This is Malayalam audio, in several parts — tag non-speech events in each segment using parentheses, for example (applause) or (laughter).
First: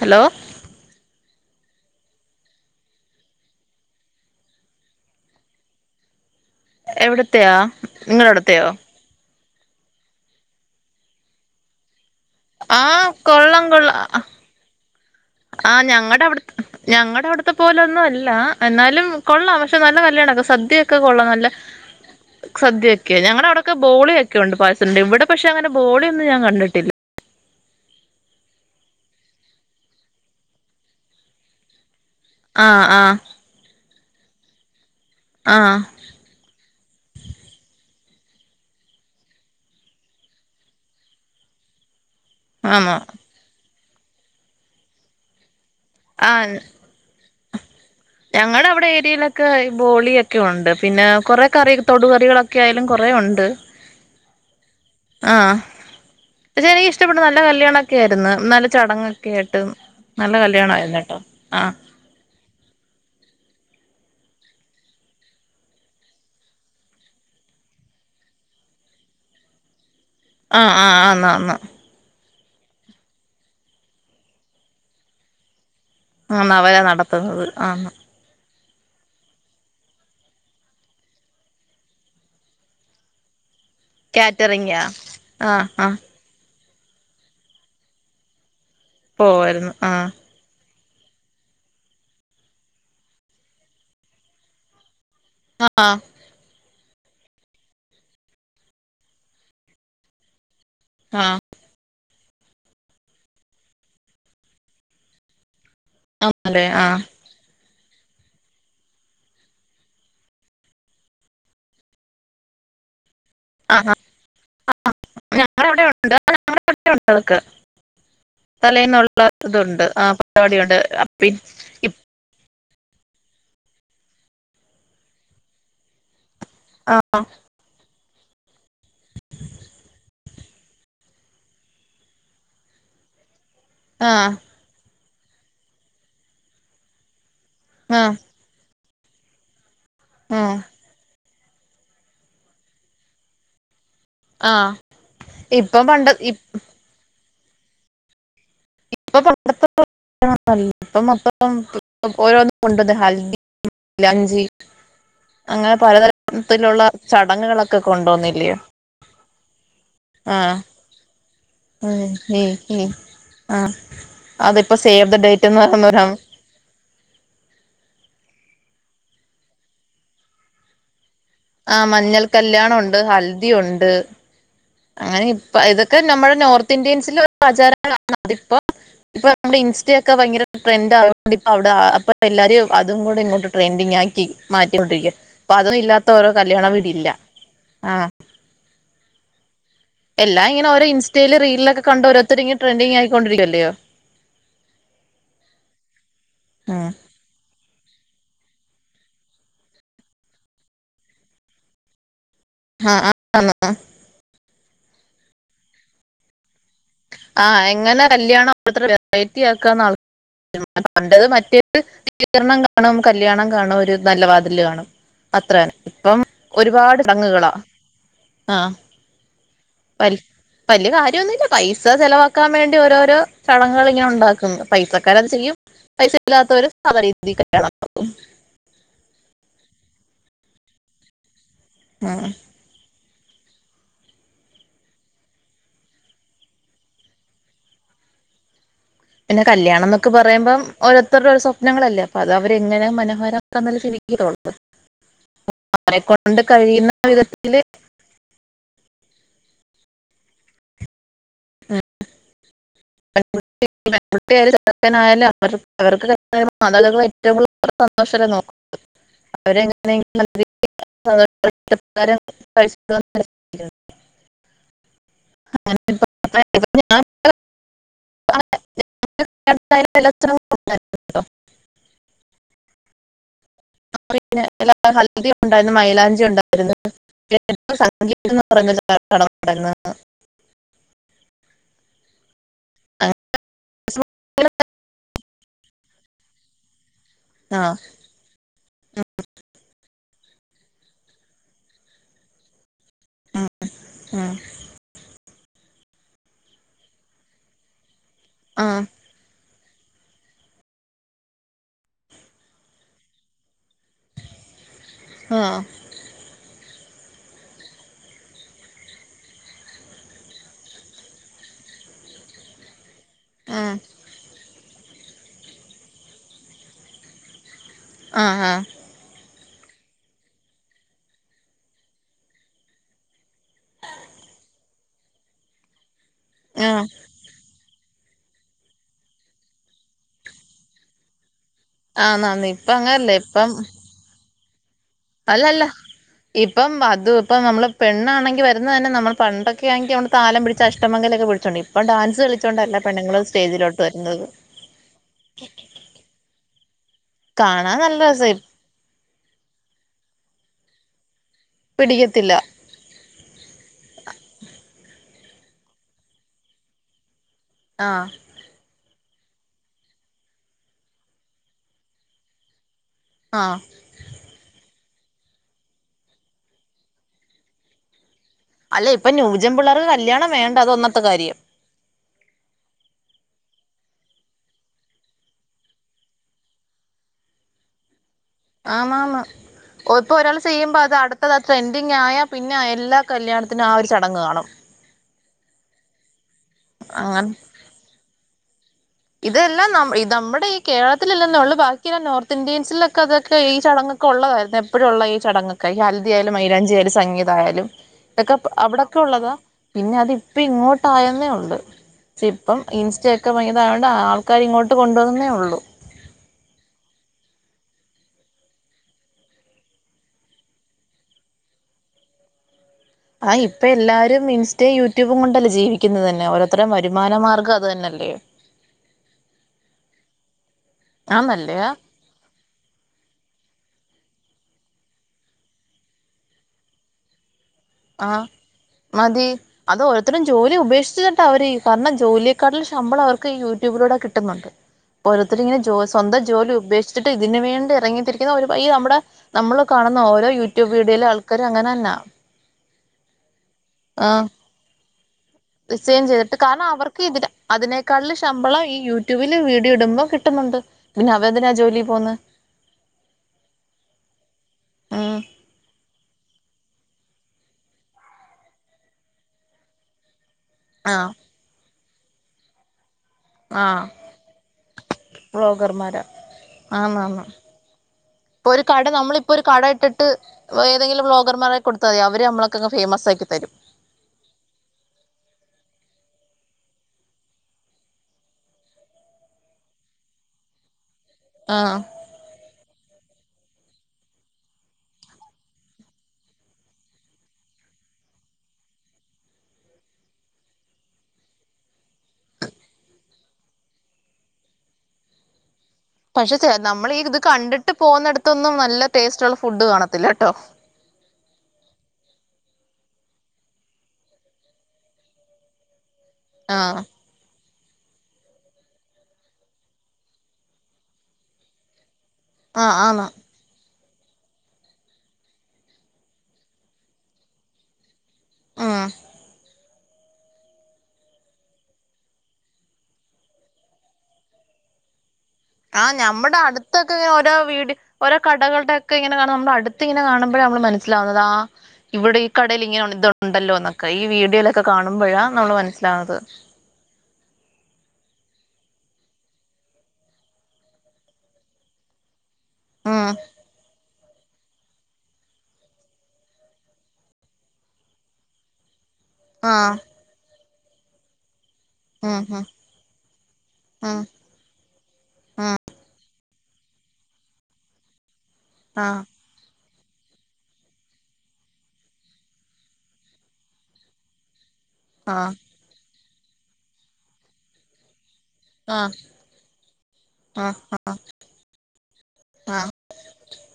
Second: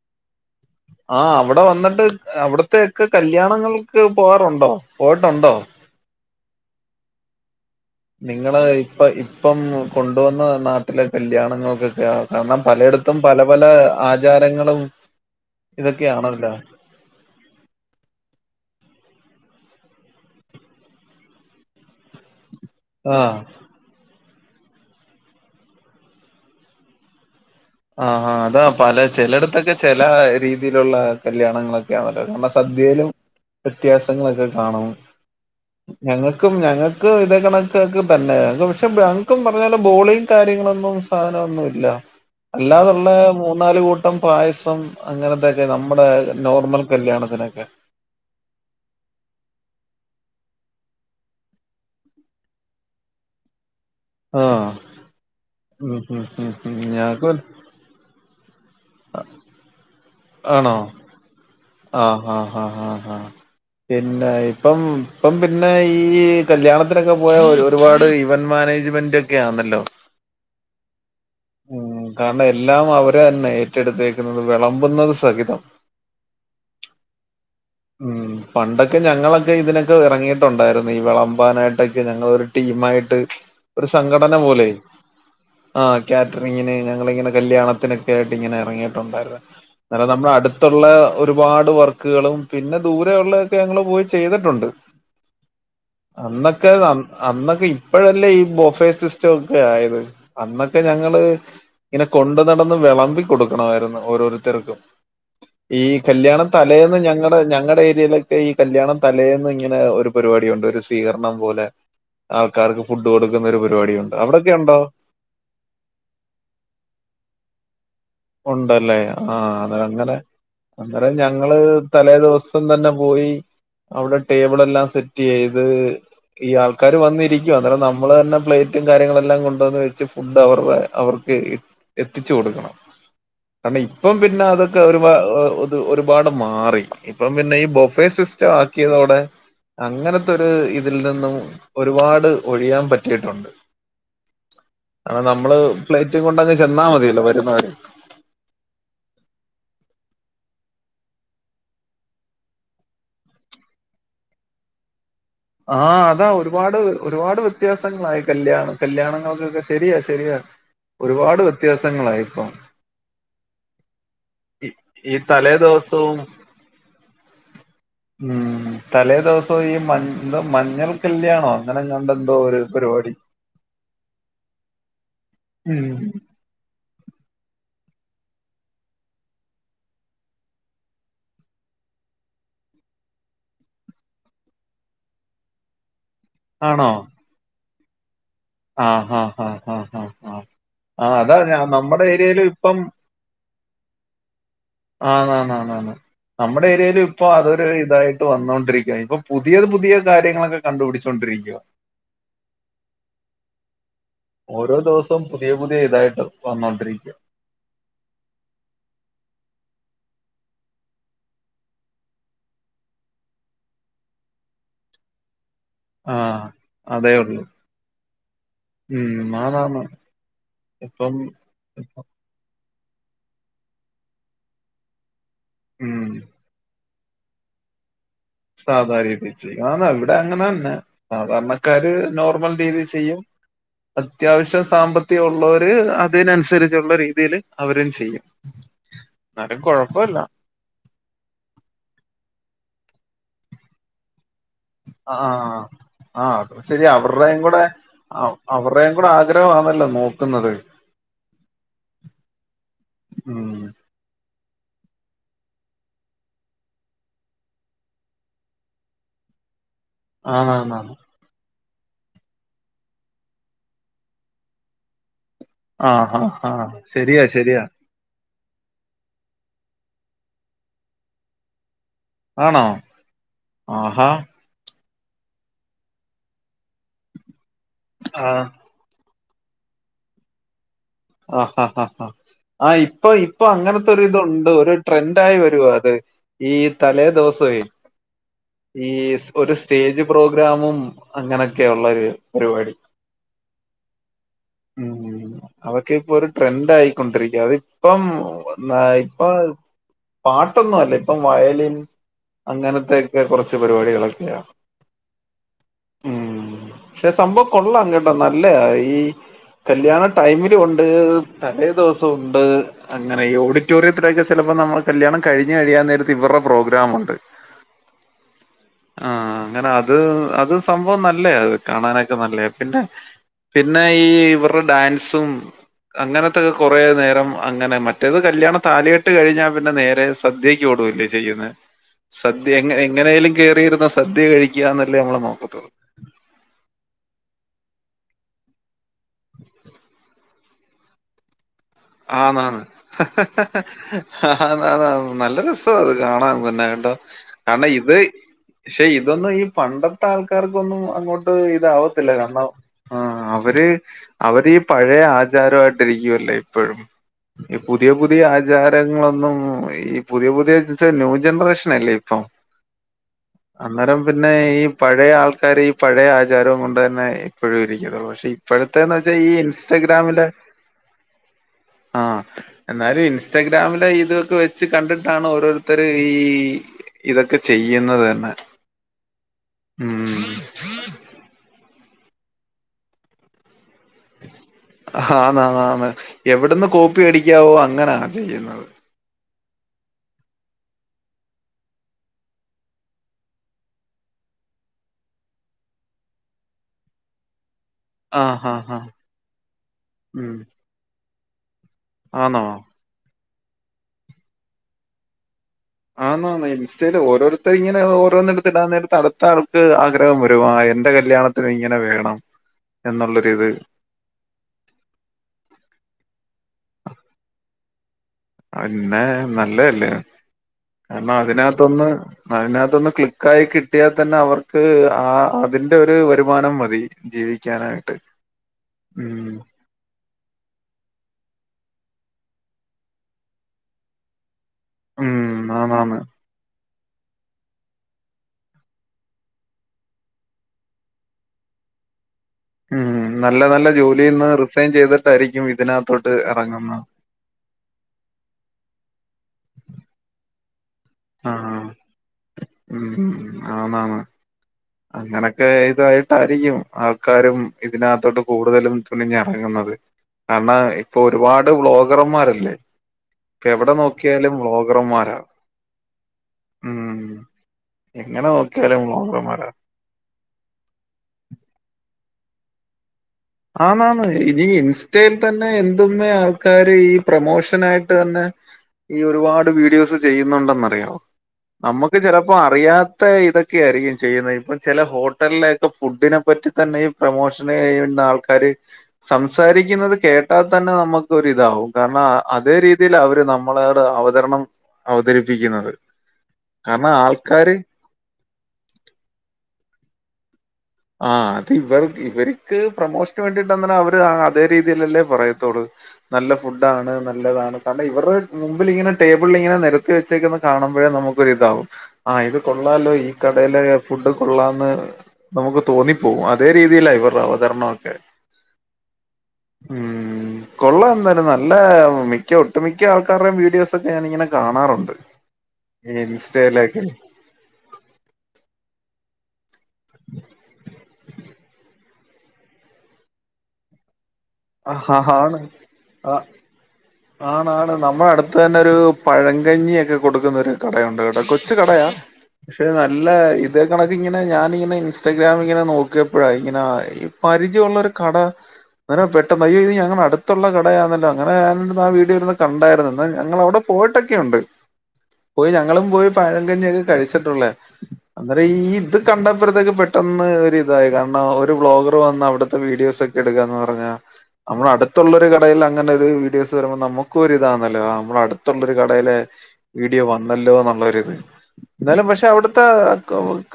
ഹലോ ആ അവിടെ വന്നിട്ട് അവിടത്തെൊക്കെ കല്യാണങ്ങൾക്ക് പോവാാറുണ്ടോ പോയിട്ടുണ്ടോ എവിടത്തയാാ നിങ്ങള് ഇപ്പൊ ഇപ്പം കൊണ്ടുവന്ന നാട്ടിലെ കല്യാണങ്ങൾക്കൊക്കെ കാരണം ആ പലയിടത്തും പല പല കൊള്ളം കൊള്ള ആചാരങ്ങളും ആ ഞങ്ങളുടെ അവിടു ഇതൊക്കെയാണല്ലോ ഞങ്ങളുടെ അവിടുത്തെ പോലെൊന്നും അല്ല എന്നാലും കൊള്ളാം പക്ഷെ നല്ല കല്യാണംൊക്കെ സദ്യൊക്കെ കൊള്ളാം നല്ല സദ്യൊക്കെയാ ആഹ് ഞങ്ങള അവിടൊെ ബോളി ഒണ്ട് പായസുണ്ട് ഇവിടെ പക്ഷെ അങ്ങനെ ബോളി ഒന്ന ഞാൻ കണ്ടിട്ടില്ല ആഹാ അതാ പല ചിലയിടത്തൊക്കെ ചില രീതിയിലുള്ള കല്യാണങ്ങളൊക്കെ ല്ല കാര ആഹ് സദ്യയിലും ആഹ് വ്യത്യാസങ്ങളൊക്കെ കാണും ആഹ് ഞങ്ങൾക്കും ഞങ്ങൾക്ക്ും ഇത കണക്കെ തന്നെ പക്ഷെ ഞങ്ങക്കും പറഞ്ഞ ബോളിും കാര്യങ്ങളൊന്നും സാധനമ ഒന്നുമ ഇല്ല ആന്നോ അല്ലാതുള്ള മൂന്നാല് കൂട്ട ട്ട പായസം അങ്ങനെ നമ്മുടെ ആഹ് നോർമൽ കല്യാണ ഇതിനൊക്കെ ഞങ്ങടെ അവിടെ ഏരിയയിലൊക്കെ ഈ ബോളിയൊക്കെ ഉണ്ട് പിന്നെ കൊറെ കറി തൊട കറികളൊക്കെ ആയാലും കുറ ഉണ്ട് ആഹ് ആഹ ഉം ഉം ഉം പക്ഷെ ഉം എനിിക്ക ഇഷ്ടപ്പെട ഞങ്ങക്ക് നല്ല കല്യാണംൊക്കെ ആയിരുന്നു നല്ല ചടങ്ങൊക്കെ ആായിട്ട് നല്ല കല്യാണ ഹ ആഹ് ആഹ് ആഹ് ആഹ പിന്നെ ഇപ്പം ഇപ്പം പിന്നെ ഈ കല്യാണത്തിനൊക്കെ പോയ ഒരുപാട് ഇവന്റ് മാനേജ്മെന്റ് ഒക്കെ ആണല്ലോ ആഹ ആഹ് ആന്നാ ആാ ഉം കാരണം എല്ലാം അവരെ തന്നെ ഏറ്റെടുത്തേക്കുന്നത് വിളമ്പുന്നത് സഹിതം ആ അവരാ നടത്തുന്നത് ആ ഉം പണ്ടൊക്കെ ഞങ്ങളൊക്കെ ഇതിനൊക്കെ ഇറങ്ങിയിട്ടുണ്ടായിരുന്നു ഈ വിളമ്പാനായിട്ടൊക്കെ ഞങ്ങളൊരു ടീ ആയിട്ട് ഒരു സംഘടന പോലെ കാറ്ററിങ്ങാ ആഹ് ആ ആഹ് കാറ്ററിങ്ങിന് ഞങ്ങളിങ്ങനെ കല്യാണത്തിനെക്കെ ആയിട്ട് ഇങ്ങനെ (unintelligible) പോവായിരുന്നു ആഹ് അന്നോരം നമ്മടെ അട (unintelligible) ഒരുപാട് വർക്ക്കളും പിന്നെ ദൂരെ ഉള്ളക്കെ ഞങ്ങള് പോയി ചെയ്ത്ട്ടെണ്ട് ആാ അന്നൊക്കെ ഇപ്പോഴല്ലേ ഈ ബൊഫേ സിസ്റ്റംയെക്കെ ആയത് അന്നൊക്കെ ന്നോക്കേ ഞങ്ങള് ആഹ് ഇങ്ങനെ കൊണ്ട് നടന്ന് വെളമ്പി കൊടുക്കണായിര്ന്ന് ഓരോരുത്തരക്കും ഈ കല്യാണ ആന്നല്ലേ തലേന്ന് ആഹ് ഞങ്ങടെ ഞങ്ങടെ ക്കെ ഈ കല്യാണ തലേന്ന് ഇങ്ങനെ ഒര് പരിപാടിയെണ്ട് ഒര് സ്വീകരണം പോലെ ആൾക്കാർക്ക് ഫു കൊടുക്കുന്ന ഒരു പരിപാടി ആഹ് ഒണ്ട് അവിടെക്കെ ഒണ്ടോ ഞങ്ങടെ അവിടെ ഉണ്ട് ആഹ് ഞങ്ങടെ അവിടെ ഉണ്ട് അതൊക്കെ ഒണ്ടാല്ലേ തലേന്നുള്ള ആ അത് ഇതുണ്ട് ആഹ് അങ്ങനെ പരിപാടിയുണ്ട് അന്നേരം പി ഞങ്ങള് തലേ ദെവസം അപ്പം തന്നെ പോയി അവടെ ടേബിൾ എല്ലാം സെറ്റ് ചെയ്ത് ഈ ആൾക്കാര് ആഹ് വന്നിരിക്കു അന്നേരം ന നമ്മള് തന്നെ പ്ലേ കാര്യങ്ങളെല്ലാം കൊണ്ടുവന്ന് വെച്ച് ഫു ഫുഡ് അറെ അവർക്ക് എത്തിച്ച കൊട്ക്കണം ഇപ്പം ആഹ് പിന്നെ അതൊക്കെ ഒരു (unintelligible) അത് ഒരുപാട് മാറി ഇപ്പം പിന്നെ ഈ ബൊഫേ ആഹ് സിസ്റ്റാ ആ (unintelligible) ഓടെ അങ്ങനത്തെരു ആഹ് ഇതിൽ നിന്നും ഒരുപാട് ഒഴിയാൻ പറ്റീട്ടുണ്ട് ആഹ് കരണം നമ്മള് ഇപ്പം പണ്ട പ്ലേറ്റ് കൊണ്ടങ്ങ് ചെന്നാ മതില്ലോ (unintelligible) ഇപ്പൊ പണ്ടത്തെ ഇപ്പ മൊത്തം ഓരോന്നും കൊണ്ടു ഹൽദി ലഞ്ചി ആ അതാ ഒരുപാട് ഒരുപാട് ചടങ്ങുകളൊക്കെ വ്യത്യാസങ്ങളായി കൊണ്ടുവന്നില്ലയോ കല്ല്യാണ കല്ല്യാണങ്ങൾക്കൊക്കെ ശരിയാ ശരിയ ആഹ് ഒരുപാട് വ്യത്യാസങ്ങളായിപ്പം ആ അതിപ്പോ സേവ് ദ ഡേറ്റ്ന്ന് പറ (unintelligible) ദിവസവും ഉം തലേ ദിവസവും ഈ മഞ് ന്തോ മഞ്ഞൾ കല്യാണോ ആ അങ്ങനെങ്ങാണ്ട് മഞ്ഞൾ എന്തോ ഒരു കല്ല്യാണം ഉണ്ട് പരിപാടി ഹൽദി ഉണ്ട് അങ്ങനെ ഇപ്പ ഉം ഇതൊക്കെ നമ്മുടെ നോർത്ത് ഇന്ത്യൻസിൽ ആചാ (unintelligible) പ്പോ ഇ നമ്മ ഇൻസ്റ്റൊക്കെ ഭയങ്കര ട്രെൻഡ അപ്പൊ എല്ലാരും അതും കൂടി ഇങ്ങോട്ട് ട്രെന്റിങ്ങാക്കി മാറ്റൊണ്ടിരിക്ക ഇപ്പൊ അതൊന്നും ഇല്ലാത്ത ത്ത ഓരോ കല്യാണവീടില്ല. ആ ആ ആ ആ എല്ലാം ഇങ്ങനെ ഓരോ അതാ ഇൻസ്റ്റയില് ഞാൻ റീലിലൊക്കെ നമ്മുടെ കണ്ട ഏരിയയിലും ഓരോരുത്തർങ്ങനെ ഇപ്പം ട്രെൻഡിങ് ആയിക്കൊണ്ടിരിക്കുകയല്ലിയോ? ആന്നാന്നാന്നാന്ന് നമ്മുടെ ഏരിയയിൽ ഇപ്പോ അതൊരു ഇതായി വന്നൊണ്ടിരിക്കണേഇപ്പൊ പുതിയത് പുതിയ കാര്യങ്ങളൊക്കെ കണ്ടുപിടിച്ചൊണ്ടിരിക്കവാ. ആ ആന്ന് ഓരോ ദിവസവും പുതിയ പുതിയ ഇതായിട്ട് വന്നോണ്ടിരിക്കും. ആ എങ്ങനെ കല്ല്യാണം വെറൈറ്റി ആക്കാന്ന് ആൾ പണ്ടത് മറ്റേത് സ്വീകരണം കാണും, കല്ല്യാണം കാണും, ഒരു നല്ല വാതില് കാണും, അത്ര തന്നെ. ഇപ്പം ആഹ് ഒരുപാട് അതേ ഉള്ളൂ ചടങ്ങുകളാ. ആ ഉം ആന്നാന്ന് വലിയ ഇപ്പം കാര്യം മൊന്നുമില്ല പൈസ ചെലവാക്കാൻ വേണ്ടി ഓരോരോ ചടങ്ങ്കൾ ഇങ്ങനെ ഉണ്ടാക്കും. പൈസക്ക ചെയ്യും. ഉം പൈസ ഇല്ലാത്തവര് രീതി കല്യാണം. സാധാരീതിചെയ്യും. ഇവിടെ അങ്ങനെന്നെ സാധാരണ കാര് ഉം നോർമൽ രീതിൽ ചെയ്യും. അത്യാവശ്യം സാമ്പത്തികം ഉള്ളവര് അതിനനുസരിച്ചുള്ള രീതിൽ അവരും ചെയ്യും. പിന്നെ എന്നാലും കല്യാണം എന്നൊക്കെ കുഴപ്പമില്ല പറയുമ്പം ഓരോരുടെഓരോ സ്വപനങ്ങളല്ലേ. അപ്പൊ അത് അവര് ഇങ്ങനെ മനോഹരമാക്കാന്നല്ലേ ചിന്തിക്കുകയുള്ളു. ആ ആ ആ അത് ശരിയാ. കഴിയുന്ന അവരുടെയും വിധത്തില് കൂടെ അവരുടെയും കൂടെ ആഗ്രഹമാണല്ലോ നോക്കുന്നത്. ആ ഉം (unintelligible) (unintelligible) നല്ല രീതിയിൽ ആണാണാണ് സന്തോഷത്തോടെ ഇഷ്ടപ്രകാരം കഴിച്ചു വിടുവാന്ന് വിചാരിച്ചിരിക്കുന്നു. അങ്ങനെ ആ ആ അപ്പൊ ആ ഇപ്പൊ ഞാൻ ശരിയാ പല ശരിയാ (unintelligible) ആണോ ആഹാ ഹൽദിഉണ്ടായിരുന്നു. മൈലാഞ്ചി ഉണ്ടായിരുന്നു. (unintelligible) കട ആഹ് തുടങ്ങ ആഹാ ആ ഹാ ആഹ ഇപ്പൊ ഇപ്പൊ അങ്ങനത്തെൊ ഇതുണ്ട് ഒരു ട്രെൻഡ ആയി വരു അത് ഈ തലേ ആ ദിവസവും ഈ ഒരു സ്റ്റേജ് പ്രോഗ്രാമും അങ്ങനെയൊക്കെയ ഉള്ള ഒരു പരിപാടി ആ ആഹ അവതൊക്കെ ഇപ്പൊ ഒരു ട്രെൻഡ ആയിക്കൊണ്ടിരിക്കുക അത് കം ആ നപ്പ പാട്ടൊന്നും അല്ല ഇപ്പം വയലിൻ അങ്ങനത്തെൊക്കെ കുറച്ച് പരിപാടികളൊക്കെയ ആ പക്ഷെ സംഭവം കൊള്ളാം കേട്ടോ നല്ല ഈ കല്യാണ ടൈമില ഉണ്ട് തലേ ദിവസം ഉണ്ട് അങ്ങനെ ഈ ഉം, ഓഡിറ്റോറിയത്തിലൊക്കെ ചിലപ്പോ നമ്മക്ക് കല്യാണം കഴിഞ്ഞഞ് കഴിയാൻ നേരത്ത് ഇവരുടെ പ്രോഗ്രാമുണ്ട് ആഹ ആഹ ആ അങ്ങനെ അത് അത് സംഭവം നല്ലേ അത് കാണാനൊക്കെ നല്ലേ പിന്നെ പിന്നെ ഈ ഇവരുടെ ഡാൻസ് സും അങ്ങനത്തൊക്കെ ആ കുറ നേരം അങ്ങനെ മറ്റേത് കല്യാണം താലയിെട്ട് കഴിഞ്ഞാൽ പിന്നെ നേരെ സദ്യയ്ക്ക്ോടുൂല്ലേ ചെയ്യുന്നത് ആ നന്ദി സദ്യ എങ്ങ ഇപ്പൊ അങ്ങനല്ലേ എങ്ങനെലും ഇപ്പം കേറിയിരുന്ന സദ്യ കിട്ടി അല്ലല്ല ഇപ്പം അത് ഇപ്പം നമ്മള് പെണാണെങ്കി വരുന്നത് തന്നെ നമ്മൾ പണ്ടൊക്കെയായെങ്കിൽ നമ്മൾ താലം പിടിച്ച് അഷ്ടമംഗലൊക്കെ പിടിച്ചോണ്ടെ ആന്നാന്ന് ഹ വരുന്നത് ഹ ഹ ആന്നാന്ന് നല്ല രസവാത് കാണാൻ തന്നെ. കാരണം കാണാൻ ഇത് നല്ല രസ ക്ഷെ ഇതൊന്നും ഈ പണ്ടത്തെ ആൾക്ക ആർക്കൊന്നും അങ്ങോട്ട് ത് ഇതാവല്ല പിടിക്കത്തില്ല കാരണം ഹ് അവര് അവരീ പഴയ ആചാരമായിട്ടിരിക്കുവല്ലേ പ്പഴും ഈ പുതിയ ആഹ് പുതിയ ആചാരങ്ങളൊന്നും ന്നോന്നു ഈ പുതിയ പുതിയ ജൻസ് ന്യൂ ജനറേഷനല്ലേ ഇപ്പൊ ആഹ് അന്നേരം പിന്നെ ഈ പഴയ ആൾക്കാര് ഈ പഴയ ആചാരവും കൊണ്ട് തന്നെ ഇപ്പോഴും ഇരിക്കത്തോള്ളു പക്ഷെ അല്ലേ ഇപ്പോഴത്തെന്ന് ഇപ്പം വെച്ചാ ഈ ന്യൂജം പിള്ളേർക്ക് ഇൻസ്റ്റഗ്രാമില് കല്യാണം വേണ്ട അത് ഒന്നാമത് ആഹ് എന്നാലും ഇൻസ് ഇൻസ്റ്റഗ്രാമില് ഇതൊക്കെ വെച്ച് കണ്ടിട്ടാണ് ഓരോരുത്തർ ഈ ഇതൊക്കെ ചെയ്യുന്നത് തന്നെ ആമ മ ഓ ഇപ്പൊ ഉം ഒരാൾ ചെയ്യുമ്പോ അത് അടുത്തതത്ര എ ത് ഞായാ പിന്നെ എല്ലാ കല്യാണത്തി ത്തിന് ആ ഒരു ചടങ്ങ് കാണും ആന്നാന്ന് എവിടുന്ന് കോപ്പി അങ്ങനെ അടിക്കാവോ അങ്ങനാ ചെയ്യുന്നത് ഇതെല്ലാം നമ്മ് നമ്മുടെ ഈ കേരളത്തിലല്ലന്ന ഉള്ളൂ ബാക്കിയ എല്ലാം നോർത്ത് ഇന്ത്യൻസിലൊക്കെ അതൊക്കെ ഈ ചടങ്ങൊക്കെ ഉള്ളതായിരുന്നു എപ്പോഴും ഉള്ളതാ ഈ ചടങ്ങൊക്കെ ഈ ഹൽദ ആയാലും മൈലാഞ്ചിയാലും സംഗീതായാലും ആഹ് ഇതൊക്കെപ്പ് ആഹ് ആഹ് അവിടൊക്കെ ഉള്ളതാ പിന്നെ അത് ഇപ്പ ഉം ഇങ്ങോട്ടയെന്നേ ഉണ്ട് ക്ഷേ ആന്നോ ഇപ്പം ഇൻസ്റ്റ (unintelligible) അതാണ്ട ആൾക്കാരി ഇങ്ങോട്ട് കൊണ്ടുവന്നേ ഉള്ളൂ ആന്നാന്ന് ഇൻസ്റ്റയിൽ ഓരോരുത്തർ ഇങ്ങനെ ഓരോന്നേടുത്ത് ഇടാൻ നേരത്ത് അടുത്ത ആൾക്ക് ആഗ്രഹം വരും ആ എന്റെ കല്യാണത്തിന് ഇങ്ങനെ വേണം ആ എന്നുള്ളൊരിത് ഇപ്പൊ എല്ലാരും ഇൻസ്റ്റയും യൂട്യൂബും കൊണ്ടല്ലേ ജീവിക്കുന്നത് തന്നെ ഓരോരുത്തരുടെയും വരുമാനമാർഗാത് ത് തന്നെല്ലേ അന്നെ നല്ലല്ലേ എന്നാ ആന്നല്ലേ അതിനത്തൊന്ന് അയിനാത്തൊന്ന് ക്ലിക്കായി കിട്ടിയാൽ തന്നെ അവർക്ക് ആ അതിന്റെ ഒരു വരുമാനം മതി ജീവി ആ മതി അത് ഓരുത്തരും ജോലി ഉപേക്ഷിച്ചിട്ടാ അവര് കാരണം ജോലിയെക്കാട്ടുള്ള ശമ്പളം അവർക്ക് യൂട്യൂബിലൂടെ കിട്ടുന്നുണ്ട് ഓരോത്തർ ഉം ഇങ്ങനെ ജോ ആന്നാന്ന് സ്വന്തം ജോലി ഉപേക്ഷി ട്ട് ഇതിനന് വേണ്ടി ഇറങ്ങിത്തിരിക്കുന്ന ഒരു ഈ നമ്മുടെ നമ്മള് കാണുന്ന ഓരോ യൂട്യൂബ് വീഡിയോയിലെ ആൾക്കാരും അങ്ങനെന്നാ മ് നല്ല നല്ല ആഹ് ജോലിയിന്ന് റിസൈൻ ചെയ്തിട് ായിരിക്കും റിസൈൻ ഇതിനകത്തോട്ട് ചെയ്തിട്ട് കാരണം ഇറങ്ങുന്ന അവർക്ക് ഇതിന് അതിനേക്കാളില് ശമ്പളം ഈ യൂട്യൂബില് വീഡിയോ ഇടുമ്പോം കിട്ടുന്നുണ്ട് പിന്നെ ആഹ അവരെന്തിനാ ജോലി പോവുന്നെ ഉ ആ ഉം അങ്ങനൊക്കെ (unintelligible) യിരിക്കും ആൾക്കാരും ഇതിനകത്തോട്ട് കൂടുതലും തുണിഞ്ഞിറങ്ങുന്നത് കാരണം ഇപ്പൊ ആഹ് ഒരുപാട് വ്ലോഗ് മറന്മാരല്ലേ (unintelligible) എവിടെ ആഹ് നോക്കിയാലും ബ്ലോഗർമാരാ വ്ളോഗർമാരാകും മ് ആന്നാന്ന് എങ്ങനെ നോക്കിയാലും (unintelligible) വ്ളോഗർമാരാകും ഏതെങ്കിലും്ോഗർമാരെ കൊടുത്താ മതി അവര് നമ്മളൊക്കെെ ഫേമസ് ആയി (unintelligible) ഇനി ഇൻസ്റ്റയിൽ തന്നെ എത്മ്മേ ആക്കാര് ഈ പ്രമോഷന ആയിട്ട് തന്നെ ഈ ഒരുപാട് വീഡിയോസ് ചെയ്യുന്നുണ്ടെന്നറിയോ ആഹ് നമ്മുക്ക് ചിലപ്പോ അറിയാ ഇത്തെ ഇതൊക്കെയ ആയിരിക്കും ചെയ്യുന്നത് ഇപ്പം ചില ഹോട്ടലിലൊക്കെ ഫുഡിനെ പറ്റി തന്നെ പ്രൊമോഷ (unintelligible) ക്കാര് സംസാരിക്കുന്നത് കേട്ടാൽ തന്നെ നമുക്ക്ൊ ഇതാവും കാരണം അതേ രീതിയിൽ അവര് നമ്മളട് അവതരണം അവതരിപ്പിക്കുന്നത് പക്ഷെ കാരണം നമ്മൾീഈ ഇത് ആൾക്കാര് കണ്ടിട്ട് പോകുന്നടുത്തൊന്നും നല്ല ടേസ്റ്റ്ള്ള ഫുഡ് കാണത്തില്ല അട്ട ആ അത് ഇവർ ഇവർക്ക് പ്രമോഷന് വേണ്ടിട്ട് അന്നനെ അവര് അതേ രീതിയിലല്ലേ പറയത്തോട നല്ല ആഹ് ഫുഡാണ് നല്ലതാണ് ക ഇവരുടെ മുമ്പിൽ ഇങ്ങനെ ടേബിളിൽ ഇങ്ങനെ നിരത്തി വെച്ചേക്കന്ന് കാണുമ്പോഴേ നമുക്കൊരി ഇതാവും ആഹ ഇത് ആഹ് കൊള്ളാാലോ ആന്ന് ഈ കടയിലെ ഫുഡ് കൊള്ളാമന്ന് നമുക്ക് തോന്നിപ്പോവുംും അതേ രീതിയില ഇവരുടെ അവതരണൊക്കെ ആ ഉം കൊള്ള എന്താല നല്ല മിക്ക ഒട്ടുമിക്ക ആൾക്കാരുടെ വീഡിയോസ ഒക്കെ ഞാനിങ്ങനെ കാണാറുണ്ട് ആ ഈ നമ്മുടെ ഇൻസ്റ്റയിലൊക്കെ അടുത്തൊക്കെ ഇങ്ങനെ ഓരോ വീട് ഓരോ കടകളുടെ ഒക്കെ ഇങ്ങനെ കാണ നമ്മുടെ അടു ഇങ്ങെ കാുമ്പോ നമ്മ മനസ്സിലാവുന്നത് ആ ഇവിടെ ഈ കടയിൽ ഇങ്ങനെ ഇത്ണ്ടല്ലോ എന്നൊക്കെ ഈ വീട് ആ കാണുമ്പോഴ ആണ് നമ്മ മനില നമ്മള അടുത്ത് തന്നെ ഒരു പഴങ്കഞ്ഞിൊക്കെ കൊടുക്കുന്നൊ ഒരു കടയുണ്ട് കേട്ടാ കൊച്ച കടയാാണ് പക്ഷെ നല്ല ഉം ഇത കണ ഇങ്ങനെ ഞാനിങ്ങനെ ഇൻസ്റ്റഗ്രാാം ഇങ്ങനെ നോക്കിയപ്പോഴാ ഇങ്ങന ഈ പരിചയമുള്ളരു കട മയ ആഹ് ഞടു കടയാണല്ലോ അങ്ങനെ ആ വീട് ഉം ഇരുന്ന് ഉം കണ്ടായിരുന്നന്ന് ഞങ്ങ അവിടെ ഉം പോയിട്ടൊക്കെയുണ്ട് പോയി ഉം ഞങ്ങളും പോയി പഴങ്കഞ്ഞിൊക്കെ കഴിച്ചിട്ടുള്ളേ അന്നേ ഈ ഇത് ആഹ് കണ്ടപ്പോഴത്തേക്ക് പെട്ട് പെട്ടെന്ന് ഒരു ഇതായി കാരണം ഒരു ബ്ലോഗർ വന്ന് അവിടുത്തെ വീഡിയോസ് ഒക്കെ എടുക്കാന്ന് പറഞ്ഞാ നമ്മുടെ അടുത്തുള്ളരു ആഹ് കടയിൽ അങ്ങനെ ഒരു ദിവ വരുമ്പോ നമുക്ക ഒരുരിതാന്നല്ലോ നമ്മള അടുത്ത് അത്തുള്ളൊരു ആഹ് കടയില വീഡിയോ വന്നല്ലോ എന്നുള്ള ഇത് എന്നാലും പക്ഷെ അവിടുത്തെ ആഹ്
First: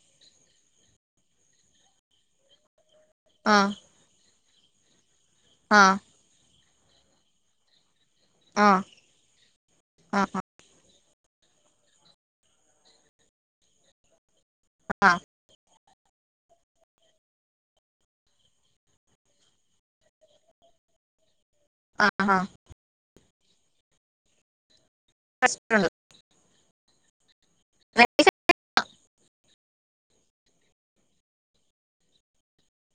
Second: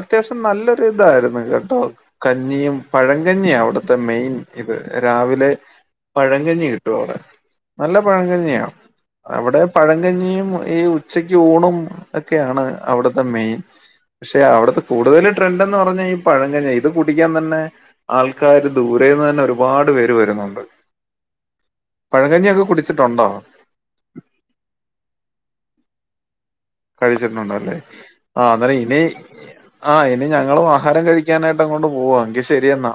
അത്യാവശ്യം നല്ലൊരു ഇതായിരുന്നു കേട്ടോ കഞ്ഞിയും പഴങ്കഞ്ഞി ആഹ് അവിടുത്തെ മെയിൻ ഇത് രാവിലെ ആഹ് പഴംകഞ്ഞി കിട്ടും നല്ല പഴങ്കഞ്ഞിയാ ആഹ് അവിടെ ആഹ് പഴങ്കഞ്ഞിയും ഈ ഉച്ചക്ക് ഊണും ഒക്കെയാണ് അവിടുത്തെ മെയിൻ പക്ഷെ അവിടുത്തെ ആഹ് കൂടുതൽ ട്രെൻഡ (unintelligible) പറഞ്ഞാ ഈ പഴങ്കഞ്ഞിയാ ഇത് കുടിക്കാൻ തന്നെ ആൾക്കാര് ദൂരേന്ന് തന്നെ ഒരുപാട് പേര് വരുന്നുണ്ട് പഴങ്കഞ്ഞിയൊക്കെ കുടി (unintelligible) ണ്ടോ ആഹ് കഴിച്ചിട്ടുണ്ടല്ലേ ആഹ് ആ അന്നേരം ഇനി ആ ഇനി ഞങ്ങളും ആഹാരം കഴിക്കാനായിട്ട് അങ്ങോണ്ട് പോവാ എങ്കി ശെരിയെന്നാ